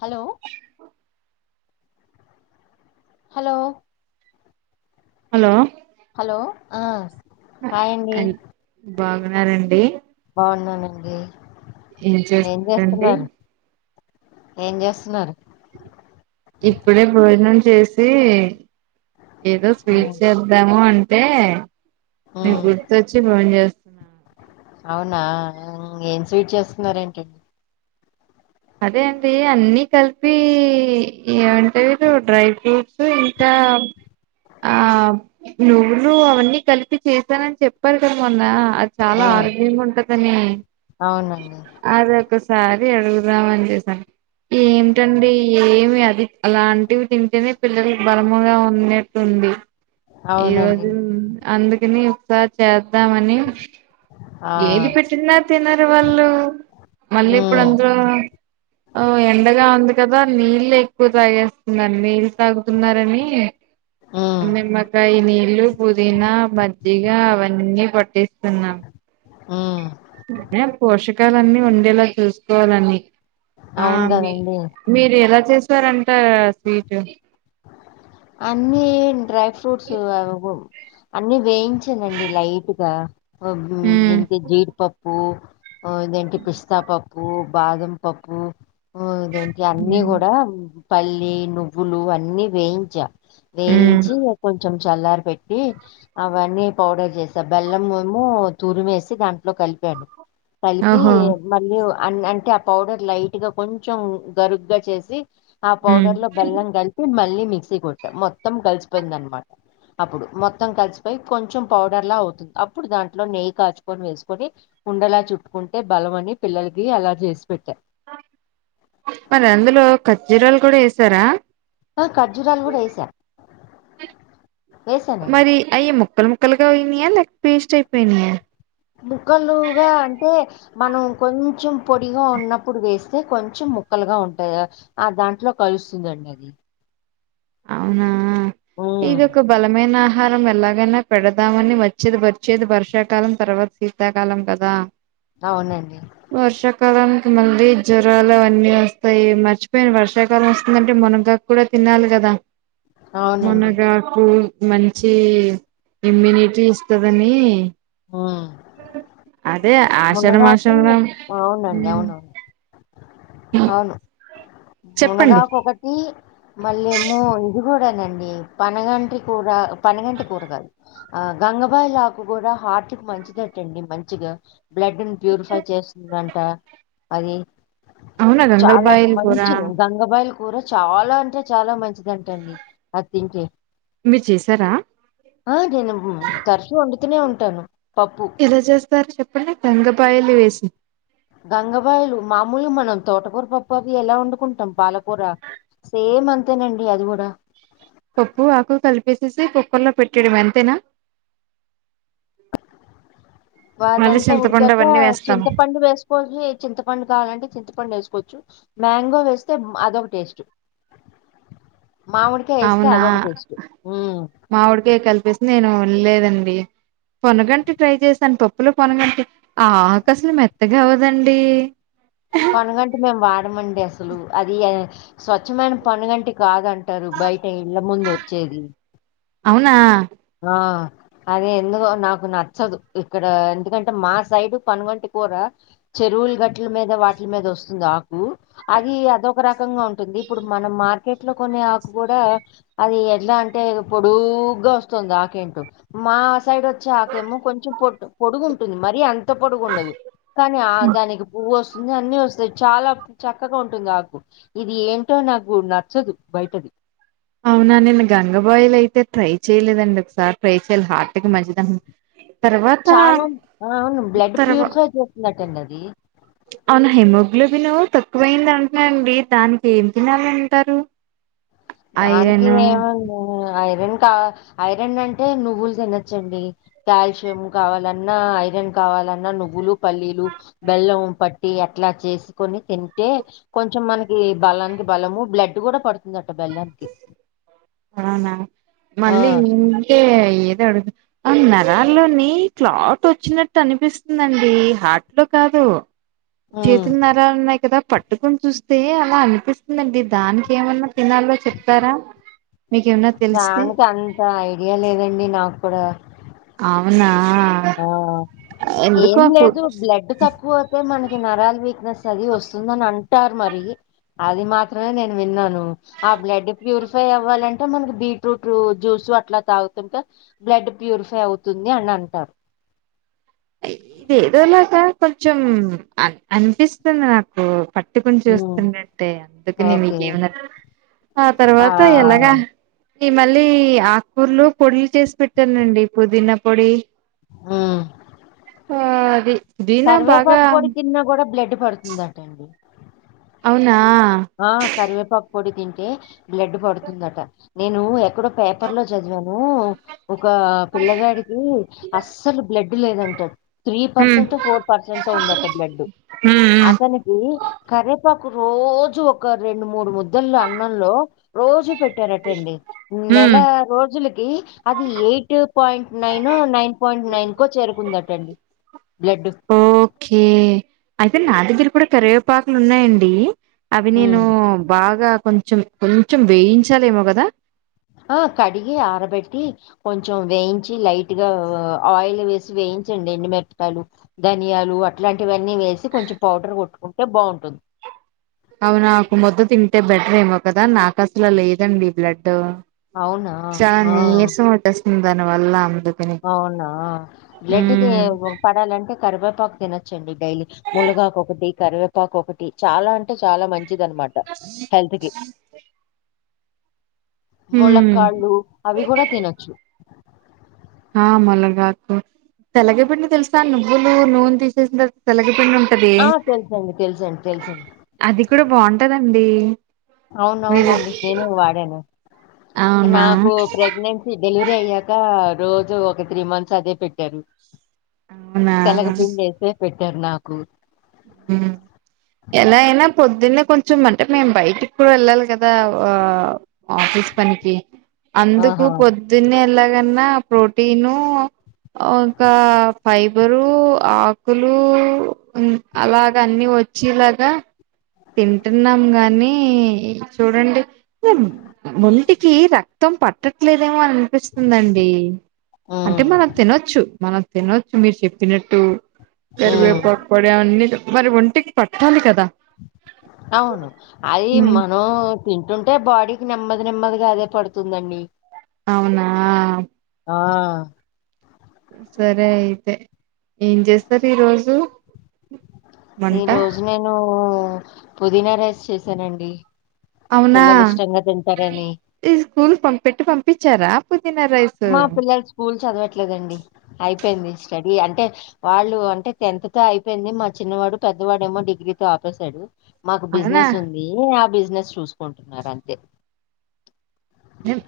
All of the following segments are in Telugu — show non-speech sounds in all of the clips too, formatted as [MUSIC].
హలో హలో హలో హలో ఆ ఆ హాయ్ అండి ఆల్ బాగున్నారండి. బావున్నానండి ఏం ఏ చేస్తున్నారండి జేస్తున్నారు. ఏ జేసున్నారు. ఇప్పుడే భోజనం చేసి ఏదో స్వీట్ ఉమ్ చేద్దాము అంటే మీ ఉమ్, గుర్తొచ్చి పోన్ జేస్ అవునా ఉహ్మ్ ఏం స్వీట్ చేసున్నార్ ఏంటీ. అదే అండి అన్ని కలిపి ఇయాటేరు డ్రై ఫ్రూట్స్ తు ఇంకా ఆ నువ్వులు అవన్నీ కలిపి చేశానని చెప్పాను కదా మొన్న అద్ చాలా ఆరోగ్యంగా ఉంటదని అవును అదొకసారి అడుగుదాం అని జేసా ఏంటండీ. ఏమి అది అలాంటివి తింటేనే పిల్లలకు బలముగా ఉన్నట్టుంది. ఈ అవునండి రోజు అందుకని ఒకసార్ చేద్దావని ఆ ఏది పెట్టినా తినరు వాళ్ళు మళ్ళీ ఇప్పుడు ఉమ్ అందరో అవ్ ఎండగా ఉంది కదా నీళ్లు ఎక్కువ తాగేస్తున్నార్ నీ తాగుతున్నారని ఉమ్ మీమ్మకాయ నీళ్ళు పుదీన మజ్జిగ అవన్నీ పట్టిస్తున్నాం. ఉహ్ అనే పోషకలన్నీ ఉండేలా చూసుకోవాలని ఆ అవును బి కదండి మీరు ఎలా చేసారంట స్వీటూ అన్ని డ్రై ఫ్రూట్స్ అవబో అన్ని వేయించనండి లైట్గా అబూ ఉమ్ దీనికి జీడిపప్పు అవ్ ఇదేంటి పిస్తాపప్పు బాదం పప్పు. ఓ ఇదేంటి అన్ని గుడా పల్లి నువ్వులు అన్నీ వేయించా ఉమ్ వేయించి కొంచెం చల్లార్ బెట్టి అవన్నీ పౌడర్ జేసా బెల్లంమేమో తూరిమేసి దాంట్లో కలిపాన్. కలిపి ఓహో మళ్ళీ ఊ ఆన్ అంటే ఆ పౌడర్ లైట్ గా కొంచెం గరుగ్గా జేసి అ ఉమ్ పౌడర్ లో బెల్లం గలిపి మళ్ళీ మిక్సీ గొట్టా మొత్తం గలిసిపోయింద్ అన్మా అప్పుడు మొత్తం కలిసిపోయి కొంచెం పౌడర్లా అవుతుంది. అప్పుడు దాంట్లో నెయ్యి కాచుకొని వేసుకొని ఉండలా చుట్టుకుంటే బలమని పిల్లలకి అలా జేసి బెట్టా. మరి అందులో కార్జురాలు కూడా యేసరా అ కార్జురాలు గూడా యేసా మరి అయి ముక్కలు ముక్కలుగా అయినయ లేక పేస్ట్ అయిపోయినాయా. ముక్కలుగా అంటే. మనం కొంచెం పొడిగా ఉన్నప్పుడు వేస్తే కొంచెం ముక్కలుగా ఉంటాయి. అ దాంట్లో కలుస్తుందండి అది. అవునా ఉమ్, ఇదొక బలమైన. ఆహారం ఎలాగైనా పెడదామని వచ్చేది వచ్చేది వర్షాకాలం తర్వాత శీతాకాలం కదా. అవునండి. వర్షాకాలానికి మళ్ళీ జ్వరాలు అవన్నీ వస్తాయి మర్చిపోయిన వర్షాకాలం వస్తుందంటే మునగక్. కూడా తినాలి కదా. అవునండి మనగాకు మంచి ఇమ్యూనిటీ ఇస్తదని. హ్మ్ అదే. మునగాకు ఆషాఢమాషంలో. అవునండి అవునవును. అవును. మునగాకు ఒకట్. అ మళ్ళేమో ఇది గుడానండి పనగంటి కూర పనగంటి కూర కాదు. అ గంగబాయిలాకు కూడా హార్టికి మంచిదటండి మంచిగా. బ్లడ్ని ప్యూరిఫై చేస్తుందంట అది. అవునా చాలా గంగలబాయిలు కూర మంచిది దన్. గంగబైల్ కూరా చాలా అంటే చాలా మంచిదటండి అది తింటే. మీరు చేసారా ఆ నేను తరచూ వండుతూనే ఉంటాను పప్పు. ఎలా చేస్తారు చెప్పండి గంగపాయలు వేసి. గంగబైయిలు మామూలుగా మనం తోటకూర పప్పది ఎలా వండుకుంటాం పాలకూర. సేమ్ అంతేనండి అది గుడా. పప్పు ఆకు కలిపేసేసి కుక్కర్లో పెట్టేయడం అంతేనా. అ వాదంతా ఉడికాక చింతపండు వేసుకోవచ్చు చింతపండు కావాలంటే చింతపండు వేసుకోవచ్చు. మ్యాంగో వేస్తే అదొక టేస్ట్ మామిడి. ఏస్తే అదొక టెస్ట్ ఊ. మావిడికై కలిపేసి నేను విన్ లేదండి. పొనగంటి ట్రై చేశాను పప్పులో పోనగంటి ఆ ఆకసలు మెత్తగా అవదండి. హ పొనగంటి మేము వాడమండి అసలు అది ఎ. స్వచ్ఛమైన పొనగంటి కాదంటరు బయట ఇళ్ళ ముందు వచ్చేది. అవునా. ఆ. అది ఎందుకో నాకు నచ్చదు ఇక్కడ ఎందుకంటే మా సైడ్ పనుగంటి కూర. చెరువులు గట్ల మీద వాటిల మీద వస్తుంది ఆ. అది అదొక రకంగా ఉంటుంది ఇప్పుడు మనం మా. కెట్లో కొనే ఆకు కూడా అది ఎట్లా అంటే పొడుగ్గా వస్తుంది ఆకేంటో. మా సైడ్ వచ్చే ఆకమో కొంచెం పొట్ పొడుగు ఉంటుంది మరి అన్. పోడుగు ఉండదు కానీ ఆ దానికి పువ్వు వస్. ఇంకా అన్ని వస్తాయి చాలా చక్కగా ఉంటుంది ఆకు. ఇది ఏంటో నాకు నచ్చదు బయటది. అవునా నేను గంగబాయిలు అయితే ట్రై చెయలేదండి ఒకసారి ట్రై చేయ్యాలి హార్కి మంచిదన్. చాలా అ అవును బ్లడ్ తర్వా ప్యూరిఫై చేస్తున్నట్టండి అది. అవును హెమోగ్లోబిన్ తక్కువైంది అంటున్నారూ అండి దానికి ఏం తినాలి అంటారు దానికి ఏమ ఐరన్ కా ఐరన్ అంటే నువ్వులు తినచ్చండి కాల్షియం కావాలన్నా ఐరన్ కావాలన్నా నువ్వులు పల్లీలు బెల్లం పట్టి అట్లా చేసుకొని తింటే కొంచెం మనకి బలానికి బలము బ్లడ్ కూడా పడుతుందట బెల్లానికి అవునా ఆ మళ్ళీ ఏంటే ఏది అడుగు నరాల్లోని క్లాట్ వచ్చినట్టు అనిపిస్తుందండి హార్ట్ లో కాదు హ్మ్. చేతు నరాలు ఉన్నాయి కదా పట్టుకుని చూస్తే అలా అనిపిస్తుందండి దానికి ఏమన్నా తినాలో చెప్తారా మీకేమన్నా తెలిస్తే దానికి అంత ఐడియా లేదండి నాకు కూడా అవునా ఆ ఎందుకో ఏం అప్పు లేదు బ్లడ్ తక్కువ అయితే మనకి నరాల వీక్నెస్ అది వస్తుందని అంటారు మరి అది మాత్రమే నేను విన్నాను ఆ బ్లడ్ ప్యూరిఫై అవ్వాలంటే మనకి బీట్రూట్ జ్యూస్ అట్లా తాగుతుంటే బ్లడ్ ప్యూరిఫై అవుతుంది అన్నారు అంట ఇది ఏదోలాగా కొంచెం అనిపిస్తుంది నాకు పట్టుకుని ఉమ్, చూస్తుండు అంటే అందుకని ఓకే మీకేమి ఆ తర్వాత ఎలాగా ఈ మళ్ళీ ఆకు కూరలు పొడిలు చేసి పెట్టానండి పుదీనా పొడి ఉమ్ ఆది కరివేపాకు పొడి తిన్నా కూడా బ్లడ్ పడుతుందటండి అవునా ఆ కరివేపాకు పొడి తింటే బ్లడ్ పడుతుందట నేను ఎక్కడో పేపర్లో చదివాను ఒక పిల్లగాడి కి అస్సలు బ్లడ్ లేదంటాడు త్రీ ఉమ్ పర్సెంట్ ఫోర్ పర్సెంట్ ఉందట బ్లడ్డు ఉమ్ ఉమ్ అతనికి కరేపాకు రోజు ఒక రెండు మూడు ముద్దలో అన్నంలో రోజు పెట్టారటండి నెల ఉమ్ రోజు కి అది eight point nine nine point nine కు చేరుకుందటండి బ్లడ్ ఓకే అయితే నా దగ్గర కూడా కరివేపాకులు ఉన్నాయండి అవి నేను బాగా కొంచెం కొంచెం వేయించాలేమో కదా ఆ కడిగి ఆరబెట్టి కొంచెం వేయించి లైట్ గా ఆయిల్ వేసి వేయించండి ఎండుమిరపకాయలు ధనియాలు అట్లాంటివన్నీ వేసి కొంచెం పౌడర్ కొట్టుకుంటే బాగుంటుంది అవు నాకు ముద్ద తింటే బెటర్ ఏమో కదా నాకు అసలు లేదండి బ్లడ్ అవునా చాన ఆ నీరసం ఉట్టొస్తుంది దాని వల్ల అందుకు అవునా బ్లడ్ పడాలంటే కరివేపాకు తినొచ్చండి డైలీ ముల్గాక ఒకటి కరివేపాకు ఒకటి చాలా అంటే చాలా మంచిది అన్నమాట హెల్త్ కి హ్మ్. ముళక్కాళ్ళు అవి గుడా తినొచ్చు ఆ ములగాకు తెలగ పిండి తెలుసు గాని నువ్వులు నూనే తీసేసిన తెలగపిండి ఉంటది ఆ తెలుసండి తెలుసండి తెలుసండి అది కూడా బాగుంటదండి అవునవునండి నేను వాడాను అవునా! నాకు ప్రెగ్నెంట్ డెలివరీ అయ్యాక రోజు ఒక త్రీ మంత్స్ అదే పెట్టారు అవునా! తెలగ పిండిఅయితే పెట్టారు నాకు ఉ ఎలా అయినా పొద్దున్నే కొంచం అంటే మేము బయటికి కూ వెళ్ళాలి కదా ఆ ఆఫీస్ పనికి అందుకు ఆహా! పొద్దున్నే ఎలాగన్నా ప్రోటీను ఒకా ఫైబరు ఆకులు అలాగ అన్ని వచ్చేలాగా తింటున్నాం గాని చూడండి మ్మ్ ఒంటికి రక్తం పట్టట్లేదేమో అని వినిపిస్తుందండి అంటే హ్మ్. మనం తినొచ్చు మన్ తినొచ్చు మీరు చెప్పినట్టు హ్మ్. కరివేపాకు ప్లాన్డ్దొ మరి ఒంటికి పట్టాలి కదా అవును అయి ఉమ్ మనమ్ తింటుంటే బాడీకి నెమ్మది నెమ్మదిగా అదే పడుతుందండి అవునా ఆ సరే అయితే ఏం జెస్తరు ఈరోజు ఈరోజు నేను పుదీనా రైస్ చేసానండి అవునా ఈ స్కూల్ పం పెట్టి పంపించారా పుదీనా రైస్ మా పిల్లలు స్కూల్ చదవట్లేదండి అయిపోయింది స్టడీ అంటే వాళ్ళు అంటే టెన్త్తో అయిపోయింది మా చిన్నవాడు పెద్దవాడేమో డిగ్రీతో ఆపేశాడు మాకు అవునా బిజినెస్ ఉంది ఆ బిజినెస్ చూసుకుంటున్నారు అంతే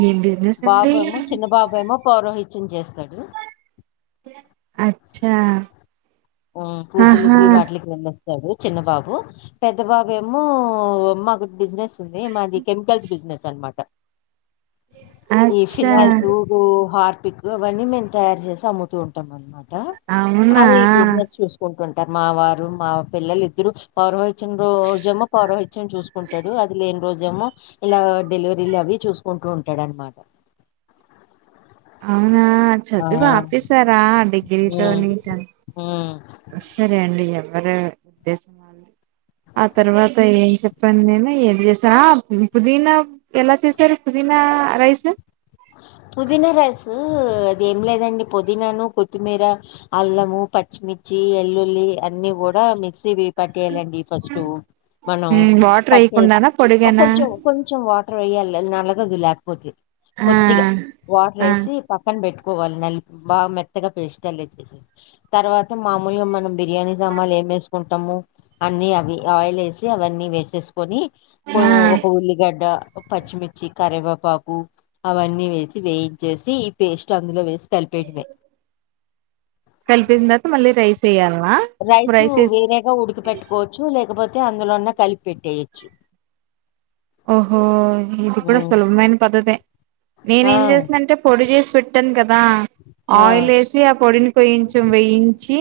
ఎం బిసినెస్నండి చిన్నబాబేమో పౌరోహిత్యం చేస్తాడు అచ్చా హ్మ్ ఆహా పూజలికి వాట్లకి వెళ్ళొస్తా తడు చిన్న బాబు పెద్దబాబు ఏమో మాకు బిజినెస్ ఇదిమాది కెమికల్స్ బిజినెస్ అనమాట ఈ అచ్చా ఫినాల్స్ ఉ హార్పికు అవన్నీ మేము తయారు చేసి అమ్ముతూ ఉంటాం అనమాట అవునా అవి చూసుకుంటుంటారు మా వారు మా పిల్లలు ఇద్దరు పౌరోహిత్యం రోజమో పౌరహిత్యం చూసుకు కుంటాడు అది లేని రోజేమో ఇలా డెలివరీలు అవి చూసుకుంటూ ఉంటాడు అనమాట అవునా ఆ! చదువు ఆపేశారా డిగ్రీతో నీక ఊ సరే అండి ఎవరు ఇదే ఆ తర్వాత ఏం చెప్పాను నేను ఏది చేసాను ఆ పుదీనా ఎలా చేసారు పుదీనా రైస్ పుదీనా రైసు అది ఏం లేదండి పుదీనాను కొత్తిమీర అల్లము పచ్చిమిర్చి ఎల్లుల్లి అన్ని కూడా మిక్సి వేసి పట్టేయాలండి ఫస్ట్ మనం ఉమ్ వాటర్ పట్టేసి వేయకుండానా పొడిగానా కొంచెం కొంచెం వాటర్ వేయాలి అది నలగదు లేకపోతే ఆ కొద్దిగా వాటర్ ఆ ఎసి పక్కన బెట్టుకోవాలి నలిపి బాగా మెత్తగా పేస్ట్ అల తర్వాత మామూలుగా మనం బిర్యానీ సామాన్లు ఏం వేసుకుంటాము అన్ని అవి ఆయిల్ వేసి అవన్నీ వేసేసు కొన్ని ఆ ఒక ఉల్లిగడ్డ ఓ పచ్చిమిర్చి కరివేపాకు అవన్నీ వేసి వేయించేసి ఈ పేస్ట్ అందులో వేసి కలిపేయటమే కలిపిన తర్వాత మళ్ళీ రైస్ వెయ్యాలనా రైస్ వేరేగా ఉడికి పెట్టుకోవచ్చు లేకపోతే అందులోన్న కలిపి పెట్టేయచ్చు ఓహో ఇది కూడా ఉమ్. సులభమైన పద్ధతే నేను ఆ ఏం చేసాంటే పొడి చేసి పెట్టాను కదా ఆ ఆయిల్ వేసి అంటే ఆ పొడిని కొంచెం వేయించి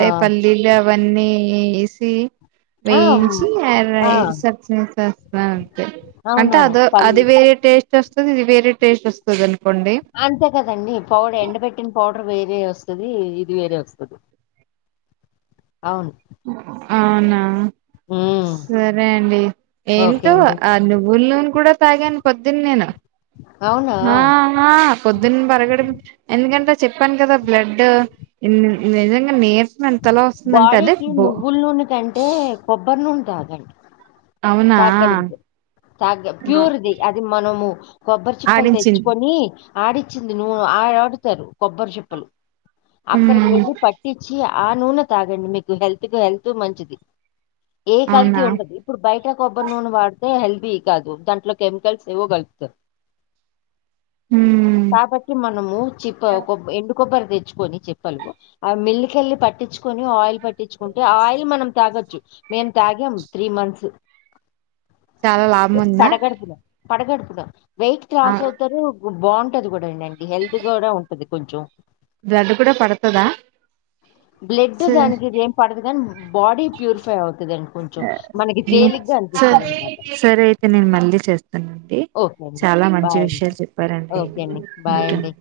ఆ పల్ పల్లీలు అన్నీ వేసి ఆ వేయించి ఆ రైస్ [UNINTELLIGIBLE] అంతే అంటే అవునవును అది పల్లి వేరే టేస్ట్ వస్తుంది ఇది వేరే టేస్ట్ వస్తది అనుకోండి అంతే కదండి పౌడర్ ఎండబెట్టిన పౌడర్ వేరే వస్తది ఇది వేరే వస్తది అవును అవునా ఉ సరే అండి ఏంటో ఆ నువ్వుల నూనె కూడా తాగాను పొద్దున నేను అవునా? ఆ ఆ పొద్దున పడగడుపున ఎందుకంటే చెప్పాను కదా బ్లడ్ నిజంగా ని మంతేలా వస్తుందంటే అదే బో [UNINTELLIGIBLE] అంటే కొబ్బరి నూనె తాగండి అవునా తాగలిగితే ఆ, ప్యూర్ది అది అది మనము కొబ్బరి చిప్పలు ఆడించింది తెచ్చుకొని ఆడిచ్చింది నువ్వు ఆ ఆడుతారు కొబ్బరి చిప్పలు అక్కడికి ఉమ్ వెళ్ళి పట్ టిచ్చి ఆ నూనె తాగండి మీకు హెల్త్ కు హెల్త్ మంచిది ఏ కల్తీ అవునా ఉండదు ఇప్పుడు బయట కొబ్బరి నూనె వాడితే హెల్దీ కాదు దాంట్లో కెమికల్స్ ఏవో కలుపుతారు ఉమ్ పాపకి మనం చిప్ప ఎండు కొబ్బరి తెచ్చుకొని చిప్పలు ఆ మిల్లికెల్లి పట్టించుకొని ఆయిల్ పట్టించుకుంటే ఆ ఆయిల్ మనం తాగొచ్చు మేం తాగాం త్రీ మంత్స్ చాలా లాభం ఉందా పడగడుపున పడగడుపుడం వెయిట్ ఆ లాస్ అవుతారు బాగుంటది కూడా [UNINTELLIGIBLE] హెల్త్ కూడా ఉంటది కొంచెం బ్లడ్ కూడా పడతాదా బ్లడ్ దానికి ఇది ఏం పడదు కానీ బాడీ ప్యూరిఫై అవుతదండి కొంచెం మనకి తేలిగ్గా స అనిపిస్తుంది ఆన్నమాట సరే అయితే నేను మళ్ళీ చేస్తానండి ఓకే అండి చాలా మంచి బాయ్ అండి విషయాలు చెప్పారండి ఓకే అండి బాయ్ ఉంటాను అండి